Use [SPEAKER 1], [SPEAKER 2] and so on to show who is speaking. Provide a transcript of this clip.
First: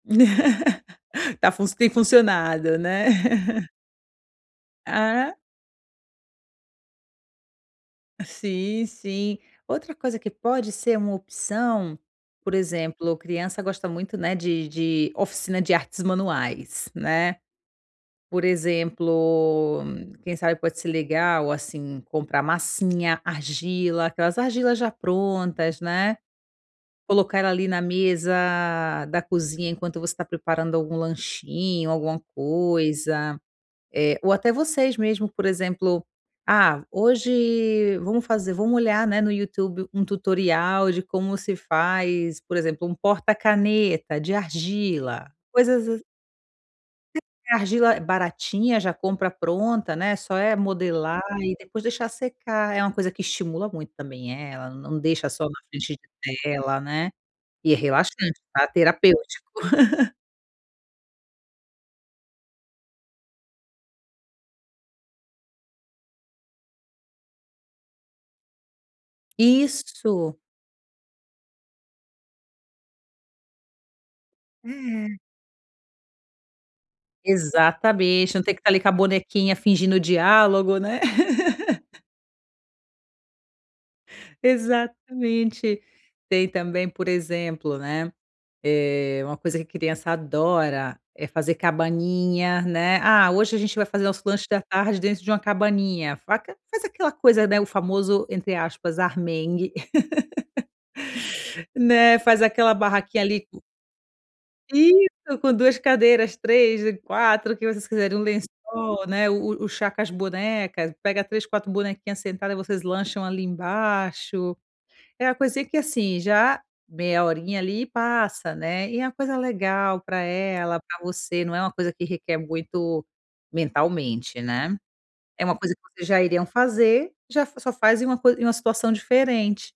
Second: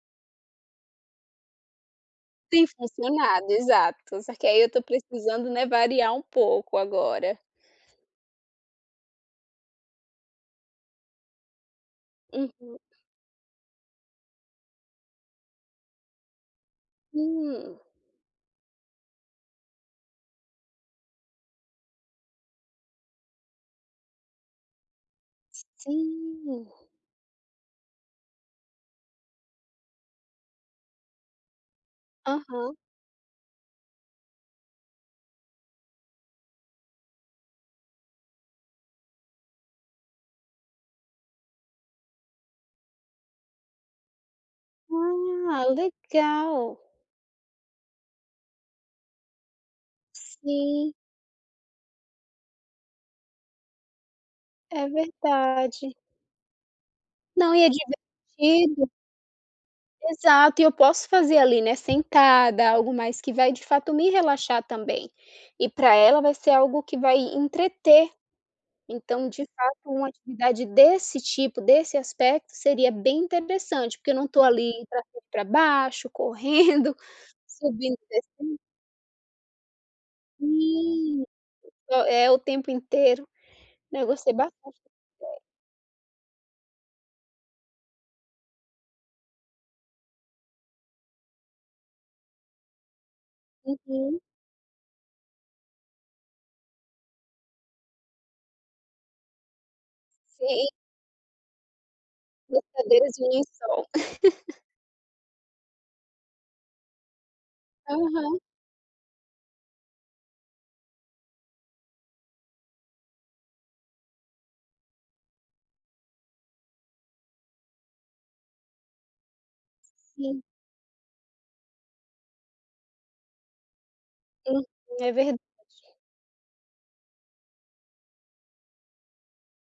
[SPEAKER 1] Tá func tem
[SPEAKER 2] Tem
[SPEAKER 1] funcionado, né.
[SPEAKER 2] funcionado, exato. Só que aí eu tô
[SPEAKER 1] Ah.
[SPEAKER 2] precisando, né, variar um pouco agora.
[SPEAKER 1] Sim, sim. Outra coisa que pode ser uma opção, por
[SPEAKER 2] Uhum.
[SPEAKER 1] exemplo, criança gosta muito, né, de de oficina de artes manuais, né.
[SPEAKER 2] Hum.
[SPEAKER 1] Por exemplo, quem sabe pode ser legal, assim, comprar massinha, argila, aquelas argilas já prontas, né.
[SPEAKER 2] Sim.
[SPEAKER 1] Colocar ela ali na mesa da cozinha, enquanto você tá preparando algum lanchinho, alguma
[SPEAKER 2] Aham.
[SPEAKER 1] coisa. Eh, ou até vocês mesmo, por exemplo: "Ah, hoje vamos fazer vamos olhar, né, no YouTube um tutorial de como se faz, por exemplo, um porta caneta de argila".
[SPEAKER 2] Ah,
[SPEAKER 1] Coisas ass
[SPEAKER 2] legal.
[SPEAKER 1] [unintelligible] argila baratinha, já compra pronta, né, só é
[SPEAKER 2] Sim.
[SPEAKER 1] modelar, e depois deixar secar. É uma coisa que estimula muito também, eh, ela
[SPEAKER 2] É
[SPEAKER 1] não deixa só na
[SPEAKER 2] verdade.
[SPEAKER 1] frente de tela, né.
[SPEAKER 2] Não, e é
[SPEAKER 1] E é relaxante, tá.
[SPEAKER 2] divertido.
[SPEAKER 1] Terapêutico.
[SPEAKER 2] Exato, e eu posso fazer ali, né, sentada, algo mais que vai de fato me relaxar também. E pra ela vai ser algo que vai entreter. Então, de fato, uma
[SPEAKER 1] Isso.
[SPEAKER 2] atividade desse tipo, desse aspecto, seria bem interessante, porque eu não tô ali pra
[SPEAKER 1] É.
[SPEAKER 2] cima e pra baixo, correndo, subindo e
[SPEAKER 1] Exatamente. Não tem
[SPEAKER 2] descendo
[SPEAKER 1] que tá ali com a bonequinha, fingindo diálogo, né.
[SPEAKER 2] Sim. É o tempo inteiro. Não, eu gostei bastante dessa ideia.
[SPEAKER 1] Exatamente. Tem também, por exemplo, né, eh, uma coisa que criança adora é fazer cabaninha, né. "Ah, hoje a gente vai fazer
[SPEAKER 2] Uhum.
[SPEAKER 1] nosso lanche da tarde dentro de uma cabaninha", faca faz aquela coisa, né, o famoso, entre aspas, "armengue".
[SPEAKER 2] Sim.
[SPEAKER 1] Né, faz aquela
[SPEAKER 2] Brincadeiras de
[SPEAKER 1] barraquinha ali
[SPEAKER 2] lençol.
[SPEAKER 1] Isso, com 2 cadeiras, 3 e 4, o que vocês quiserem. Um
[SPEAKER 2] Aham.
[SPEAKER 1] lençol, né, o o chá com as bonecas. Pega 3, 4 bonequinhas sentadas, e vocês lancham ali embaixo. É a coisinha que assim, já, meia horinha ali, e passa, né. E é uma coisa legal pra
[SPEAKER 2] Sim.
[SPEAKER 1] ela, pra você, não é uma coisa que requer muito mentalmente,
[SPEAKER 2] Uhum.
[SPEAKER 1] né.
[SPEAKER 2] É verdade.
[SPEAKER 1] É uma coisa que vocês já iriam fazer, já fa só faz em uma coi em uma situação diferente.